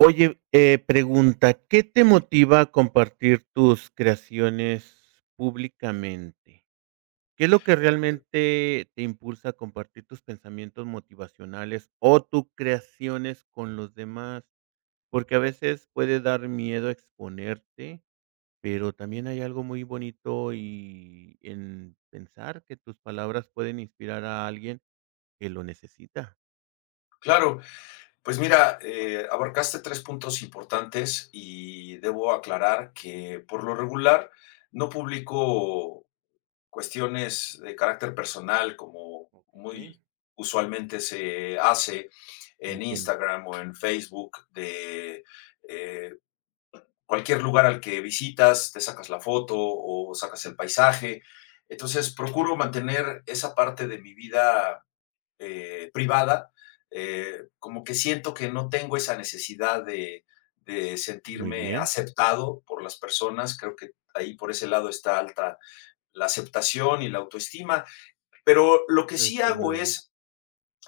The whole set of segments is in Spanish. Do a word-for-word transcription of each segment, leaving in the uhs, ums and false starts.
Oye, eh, pregunta, ¿qué te motiva a compartir tus creaciones públicamente? ¿Qué es lo que realmente te impulsa a compartir tus pensamientos motivacionales o tus creaciones con los demás? Porque a veces puede dar miedo exponerte, pero también hay algo muy bonito y en pensar que tus palabras pueden inspirar a alguien que lo necesita. Claro, pues mira, eh, abarcaste tres puntos importantes y debo aclarar que por lo regular no publico cuestiones de carácter personal como Okey. muy usualmente se hace en Entiendo. Instagram o en Facebook de, eh, cualquier lugar al que visitas, te sacas la foto o sacas el paisaje. Entonces, procuro mantener esa parte de mi vida, eh, privada, eh, como que siento que no tengo esa necesidad de de Muy sentirme bien. aceptado por las personas, creo que ahí por ese lado está alta la aceptación y la autoestima, pero lo que sí Desde hago luego. es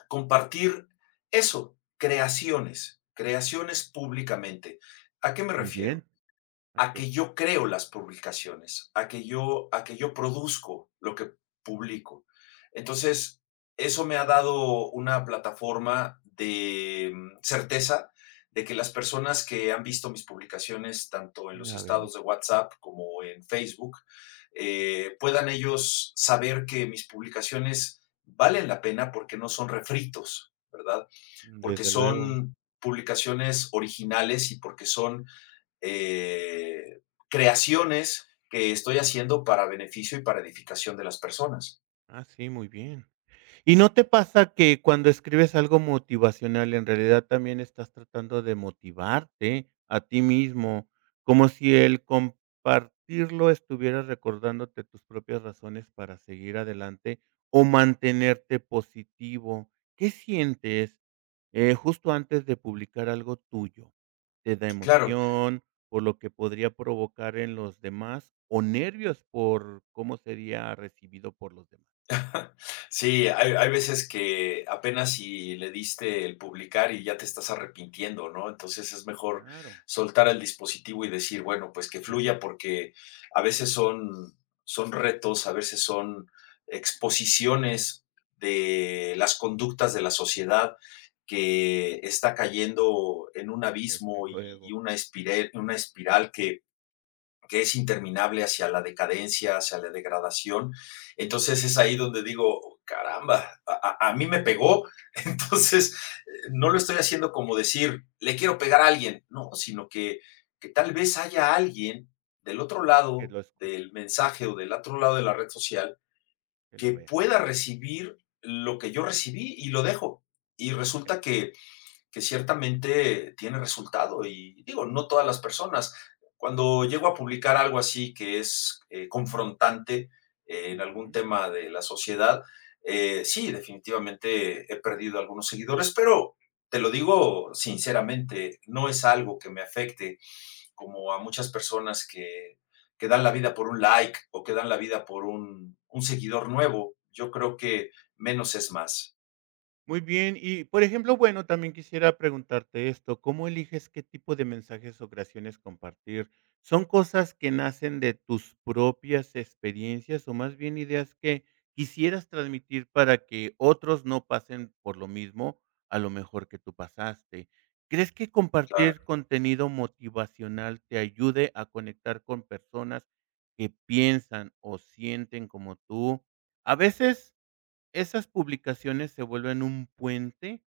compartir eso, creaciones, creaciones públicamente. ¿A qué me Muy bien. refiero? A A que. que yo creo las publicaciones, a que yo a que yo produzco lo que publico. Entonces, eso me ha dado una plataforma de, mm, certeza de, que las personas que han visto mis publicaciones, tanto en los [unintelligible] estados de WhatsApp como en Facebook, eh, puedan ellos saber que mis publicaciones valen la pena porque no son refritos, ¿verdad? Mm, Porque desde luego. son publicaciones originales y porque son, eh, creaciones que estoy haciendo para beneficio y para edificación de las personas. Ah, sí, muy bien. ¿Y no te pasa que cuando escribes algo motivacional en realidad también estás tratando de motivarte a ti mismo? Como si el compartirlo estuviera recordándote tus propias razones para seguir adelante o mantenerte positivo. ¿Qué sientes, eh, justo antes de publicar algo tuyo? ¿Te da Claro. emoción por lo que podría provocar en los demás o nervios por cómo sería recibido por los demás? Sí, hay v hay veces que apenas y le diste publicar y ya te estás arrepintiendo, ¿no? Entonces, es mejor Claro. soltar el dispositivo y decir: "Bueno, pues, que [unintelligible] fluya", porque a veces son son retos, a veces son exposiciones de las conductas de la sociedad que está cayendo en un Desde abismo y luego. y una espirel una espiral que que es interminable hacia la decadencia, hacia la degradación. Entonces, es ahí donde digo: "Caramba, a a a mí me pegó". Entonces, no lo estoy haciendo como decir: "Le quiero pegar a alguien", ¿no?, sino que que tal vez haya alguien del otro Que lado lo escuche. del mensaje o del otro lado de la red social Que lo que vea. pueda recibir lo que yo recibí, y lo dejo. Y Ya. resulta que que ciertamente tiene resultado y digo: "No todas las personas". Cuando llego a publicar algo así que es, eh, confrontante, eh, en algún Ujú. tema de la sociedad, eh, sí, definitivamente he perdido algunos seguidores, pero te lo digo sinceramente, no es algo que me afecte como a muchas personas que que dan la vida por un like o que dan la vida por un un seguidor nuevo, yo creo que menos es más. Muy bien y, por ejemplo, bueno, también quisiera preguntarte esto, ¿cómo eliges qué tipo de mensajes o creaciones compartir? ¿Son cosas que nacen de tus propias experiencias o más bien ideas que quisieras transmitir para que otros no pasen por lo mismo, a lo mejor que tú pasaste? ¿Crees que Claro. compartir contenido motivacional te ayude a conectar con personas que piensan o sienten como tú? A veces esas publicaciones se vuelven un puente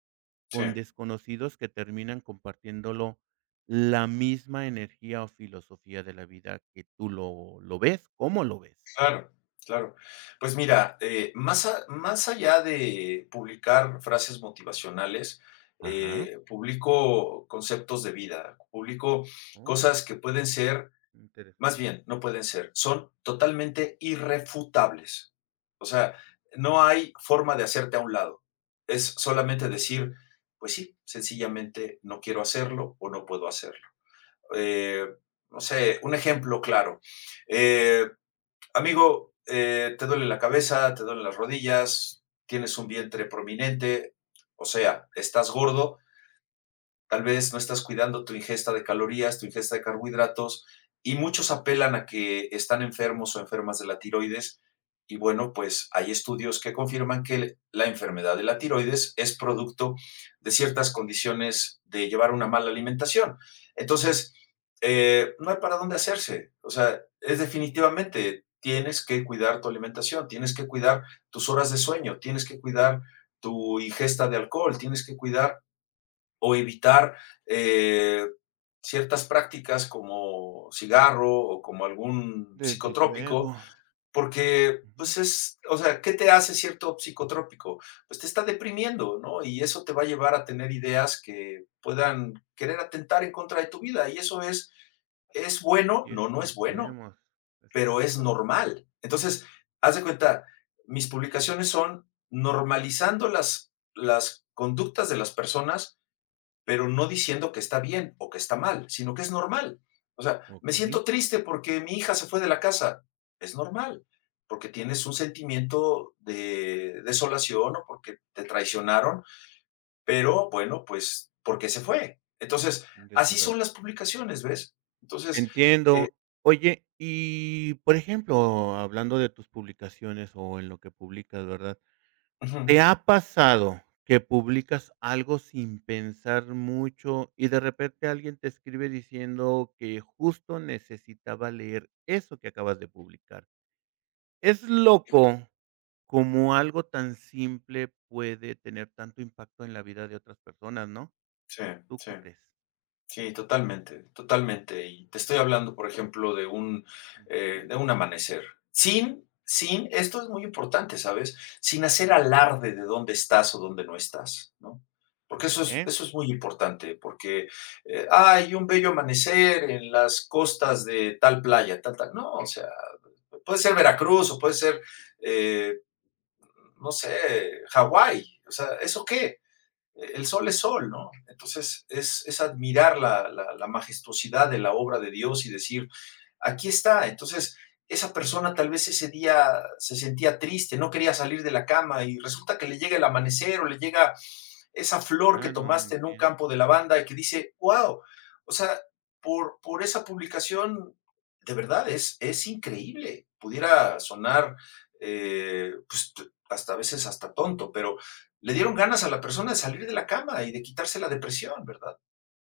con Sí. desconocidos que terminan compartiéndolo la misma energía o filosofía de la vida que tú lo lo ves, ¿cómo lo ves? Claro, claro. Pues mira, eh, más a más allá de publicar frases motivacionales, Ajá. eh, publico conceptos de vida, publico Oh. cosas que pueden ser, más Interesante. bien no pueden ser, son totalmente irrefutables. O sea, no hay forma de hacerte a un lado. Es solamente decir: "Pues sí, sencillamente no quiero hacerlo o no puedo hacerlo". Eh, no sé, un ejemplo claro: "Eh, amigo, eh, ¿te duele la cabeza, te duelen las rodillas, tienes un vientre prominente? O sea, estás gordo" "tal vez no estás cuidando tu ingesta de calorías, tu ingesta de carbohidratos", y muchos apelan a que están enfermos o enfermas de la tiroides, y bueno, pues hay estudios que confirman que la enfermedad de la tiroides es producto de ciertas condiciones de llevar una mala alimentación. Entonces, eh, no hay para donde hacerse, o sea, es definitivamente, tienes que cuidar tu alimentación, tienes que cuidar tus horas de sueño, tienes que cuidar tu ingesta de alcohol, tienes que cuidar o evitar, eh, ciertas prácticas como cigarro o como algún Desde psicotrópico luego. porque Ujú. pues es, o sea, ¿qué te hace cierto psicotrópico?, pues te está deprimiendo, ¿no?, y eso te va a llevar a tener ideas que puedan querer atentar en contra de tu vida y eso, ¿es es bueno?, Si es no, que no es nos bueno, vemos, pero es exacto. normal. Entonces, haz de cuenta, mis publicaciones son normalizando las las conductas de las personas, pero no diciendo que está bien o que está mal, sino que es normal. O sea, me Okey. siento triste porque mi hija se fue de la casa, es normal, porque tienes un sentimiento de desolación o porque te traicionaron, pero bueno pues, ¿porqué se fue? Entonces Desde así luego. son las publicaciones, ¿ves? Entonces, eh Entiendo. Oye, y, por ejemplo, hablando de tus publicaciones o en lo que publicas, ¿verdad? ujú. ¿Te ha pasado que publicas algo sin pensar mucho y de repente alguien te escribe diciendo que justo necesitaba leer eso que acabas de publicar? Es loco como algo tan simple puede tener tanto impacto en la vida de otras personas, ¿no? Sí, ¿Tú sí. qué crees? Sí, totalmente, totalmente. Y te estoy hablando, por ejemplo, de un, Ujú, eh, jum. de un amanecer. Sin sin, esto es muy importante, ¿sabes?, sin hacer alarde de dónde estás o dónde no estás, ¿no? Porque eso es Okey. eso es muy importante, porque hay un bello amanecer en las costas de tal playa, tal tal, no, o sea, puede ser Veracruz o puede ser, eh, no sé, Hawái, o sea, ¿eso qué?, el sol es sol, ¿no? Entonces es es admirar la la la majestuosidad de la obra de Dios y decir: "Aquí está". Entonces, esa persona tal vez ese día se sentía triste, no quería salir de la cama y resulta que le llega el amanecer o le llega esa flor que Ya no más, me tomaste en un entiendo. campo de lavanda y que dice: "Guau", o sea, por por esa publicación de verdad es es increíble, pudiera sonar, eh, pues hasta a veces hasta tonto, pero le dieron ganas a la persona de salir de la cama y de quitarse la depresión, ¿verdad?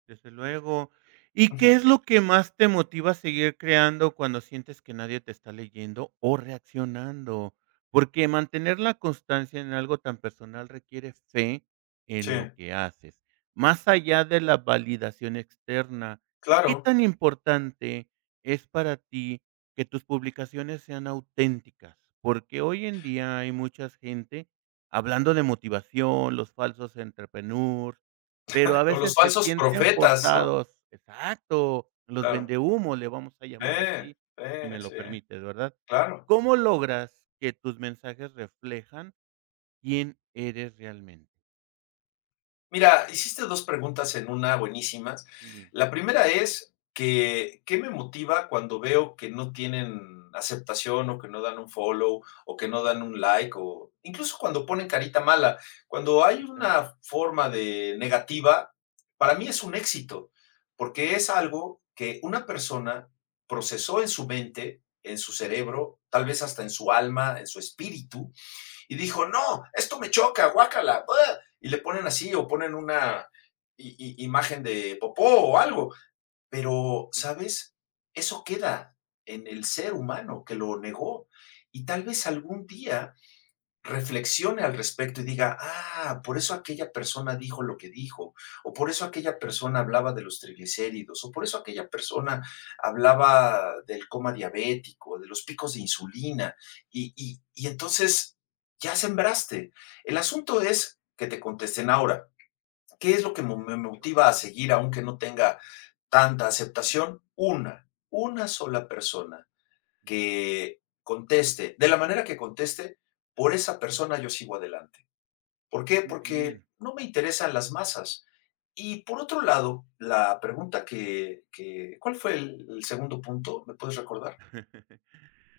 Desde luego, ¿y qué es Ujú. lo que más te motiva a seguir creando cuando sientes que nadie te está leyendo o reaccionando?, porque mantener la constancia en algo tan personal requiere fe en lo Sí. que haces, más allá de la validación externa, ¿qué Claro. tan importante es para ti que tus publicaciones sean auténticas?, porque hoy en día hay muchas gente hablando de motivación, los falsos entrepreneurs, pero a O los veces se falsos sienten profetas, ¿no?, claro. forzados, exacto, los Claro. vendehúmo, le vamos a llamar Eh así, si eh. me lo Sí. permites, ¿verdad? Claro. ¿Cómo logras que tus mensajes reflejan quién eres realmente? Mira, hiciste dos preguntas en una buenísimas. Sí. La primera es que, ¿qué me motiva cuando veo que no tienen aceptación o que no dan un follow, o que no dan un like, o incluso cuando pone carita mala?, cuando hay Sí, claro. una forma de negativa, para mí Ujú. es un éxito, porque es algo que una persona procesó en su mente, en su cerebro, tal vez, hasta en su alma, en su espíritu, y dijo: "No, esto me choca, guácala, ah", y le ponen así, o ponen una i i imagen de popó o algo, pero, Sí. ¿sabes?, eso queda en el ser humano que lo negó y, tal vez algún día, reflexione al respecto, y diga: "Ah, por eso aquella persona dijo lo que dijo, o por eso aquella persona hablaba de los triglicéridos, o por eso aquella persona hablaba del coma diabético, de los picos de insulina". Y y y entonces, ya sembraste. El asunto es que te contesten ahora, ¿qué es lo que me me [unintelligible] motiva a seguir aunque no tenga tanta aceptación?, una una sola persona que conteste, de la manera que conteste, por esa persona yo sigo adelante, ¿por qué?, Muy porque bien. no me interesan las masas. Y, por otro lado, la pregunta que que ¿cuál fue el el segundo punto? ¿Me puedes recordar?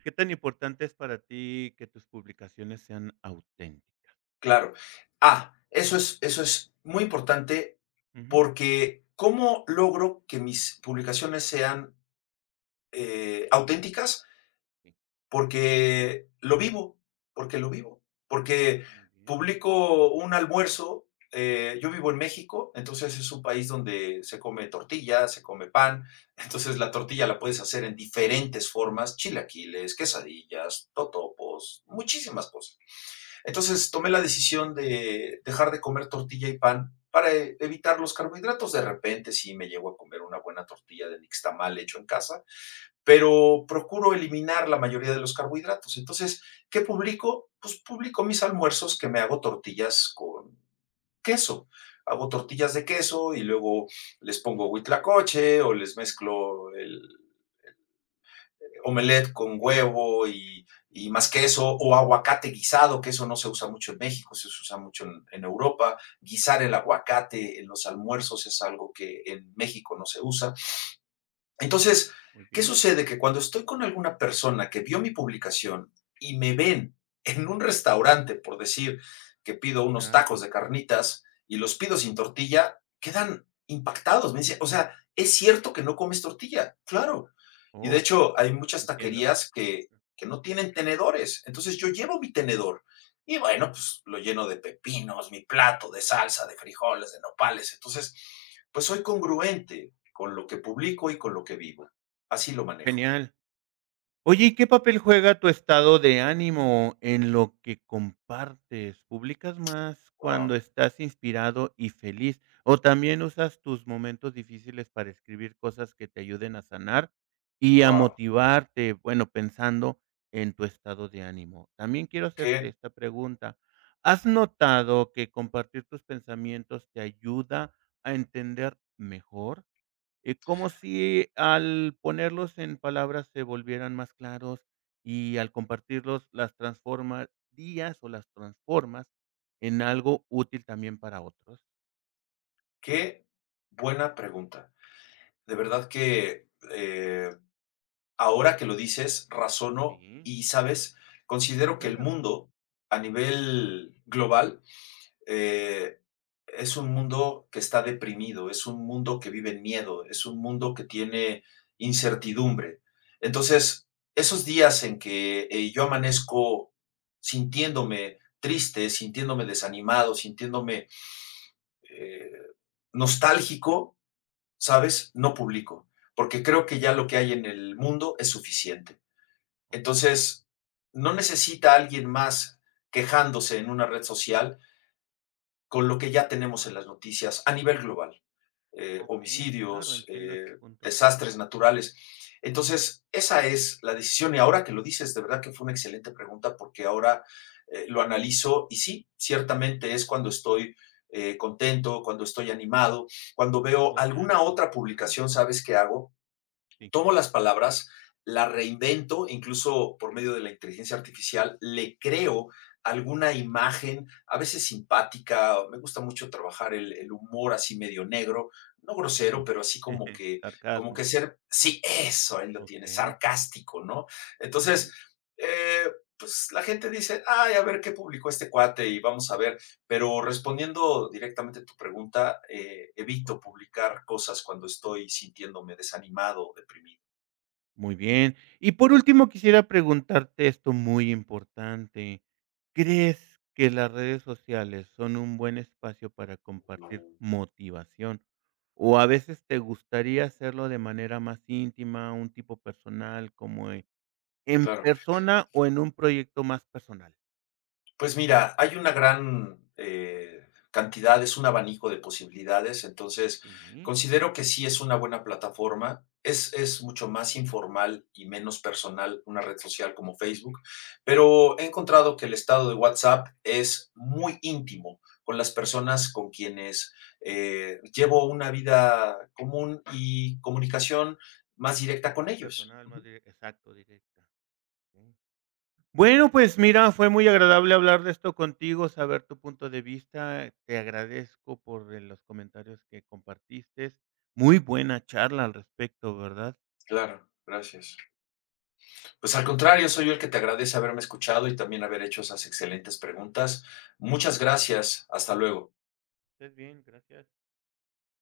¿Qué tan importante es para ti que tus publicaciones sean auténticas? Claro. Ah, eso es eso es muy importante Ujú. porque, ¿cómo logro que mis publicaciones sean, eh, auténticas? Porque lo vivo porque lo vivo. Porque Muy bien. publicó un almuerzo, eh, yo vivo en México, entonces es un país donde se come tortillas, se come pan. Entonces la tortilla la puedes hacer Claro. en diferentes formas: chilaquiles, quesadillas, totopos, muchísimas cosas. Entonces, tomé la decisión de dejar de comer tortilla y pan para evitar los carbohidratos. De repente, sí me llego a comer una buena tortilla de nixtamal hecho en casa, pero procuro eliminar la mayoría de los carbohidratos. Entonces, ¿qué publico? Pues publico mis almuerzos que me hago tortillas con queso. Hago tortillas de queso y luego les pongo huitlacoche o les mezclo el el omelette con huevo y y más queso o aguacate guisado que eso no se usa mucho en México, eso se usa mucho en en Europa. Guisar el Oh. aguacate en los almuerzos es algo que en México no se usa. Entonces, ¿qué Okey. sucede? Que cuando estoy con alguna persona que vio mi publicación y me ven en un restaurante, por decir que pido unos Ah, bueno. tacos de carnitas y los pido sin tortilla, quedan impactados. Me dicen: "O sea, es cierto que no comes tortilla" claro. Y de Oh, hecho se hay va muchas repitiendo. taquerías que no tienen tenedores. Entonces yo llevo mi tenedor. Y bueno, pues lo lleno de pepinos, mi plato, de salsa, de frijoles, de nopales. Entonces, pues, soy congruente con lo que publico y con lo que vivo. Así lo manejo. Genial. Oye, ¿y qué papel juega tu estado de ánimo en lo que compartes? ¿Publicas más cuando Guau. estás inspirado y feliz? O también usas tus momentos difíciles para escribir cosas que te ayuden a sanar y a Guau. motivarte, bueno, pensando en tu estado de ánimo. También quiero hacerte Que. esta pregunta. ¿Has notado que compartir tus pensamientos te ayuda a entender mejor? Y como si al ponerlos en palabras se volvieran más claros y al compartirlos las transformarías o las transformas en algo útil también para otros. Que buena pregunta. De verdad que, eh, ahora que lo dices, razono, Sí. ¿y sabes? Considero que el Cuéntame. mundo, a nivel global, eh, es un mundo que está deprimido, es un mundo que vive en miedo, es un mundo que tiene incertidumbre. Entonces, esos días en que, eh, yo amanezco sintiéndome triste, sintiéndome desanimado, sintiéndome, eh, nostálgico, ¿sabes? No publico. Porque creo que ya lo que hay en el mundo es suficiente. Oh. Entonces, no necesita alguien más quejándose en una red social con lo que ya tenemos en las noticias a nivel global, eh, Okey. Claro, homicidios, entiendo eh, este punto. desastres naturales. Entonces, esa es la decisión. Y ahora que lo dices, de verdad que fue una excelente pregunta, porque ahora, eh, lo analizo y sí, ciertamente, es cuando estoy, eh, contento, cuando estoy animado, cuando veo Estado de alguna ánimo. otra Ujú. publicación, ¿sabes qué hago? Sí. Tomo las palabras, la reinvento, incluso por medio de la inteligencia artificial, le creo alguna imagen, a veces simpática, me gusta mucho trabajar el el humor así medio negro, no Mm. grosero, pero así como que como Sarcasmo. que ser sí, eso, ahí lo tienes, Okey. sarcástico, ¿no? Entonces, eh, pues, la gente dice: ay, a ver qué publicó este cuate y vamos a ver. Pero respondiendo directamente a tu pregunta, eh, Sí, por evito favor. publicar cosas cuando estoy sintiéndome desanimado o deprimido. Muy bien. Y por último quisiera preguntarte esto muy importante. ¿Crees que las redes sociales son un buen espacio para compartir motivación? ¿O a veces te gustaría hacerlo de manera más íntima, un tipo personal, como en en Claro. persona o en un proyecto más personal? Pues mira, hay una gran, eh, cantidad, es un abanico de posibilidades, entonces Sí. considero que sí es una buena plataforma. Es es mucho más informal y menos personal una red social como Facebook, pero he encontrado que el estado de WhatsApp es muy íntimo con las personas con quienes, eh, llevo una vida común y comunicación más directa Es mas con ellos. personal, mas Ujú. directa, exacto, directa, okey. Bueno, pues mira, fue muy agradable hablar de esto contigo, saber tu punto de vista. Te agradezco por eh, los comentarios que compartiste. Muy buena charla al respecto, ¿verdad? Claro, gracias. Pues al Okey, contrario, soy sí. yo el que te agradece haberme escuchado y también haber hecho esas excelentes preguntas. Muchas gracias. Hasta luego. ¿Estés bien? Gracias.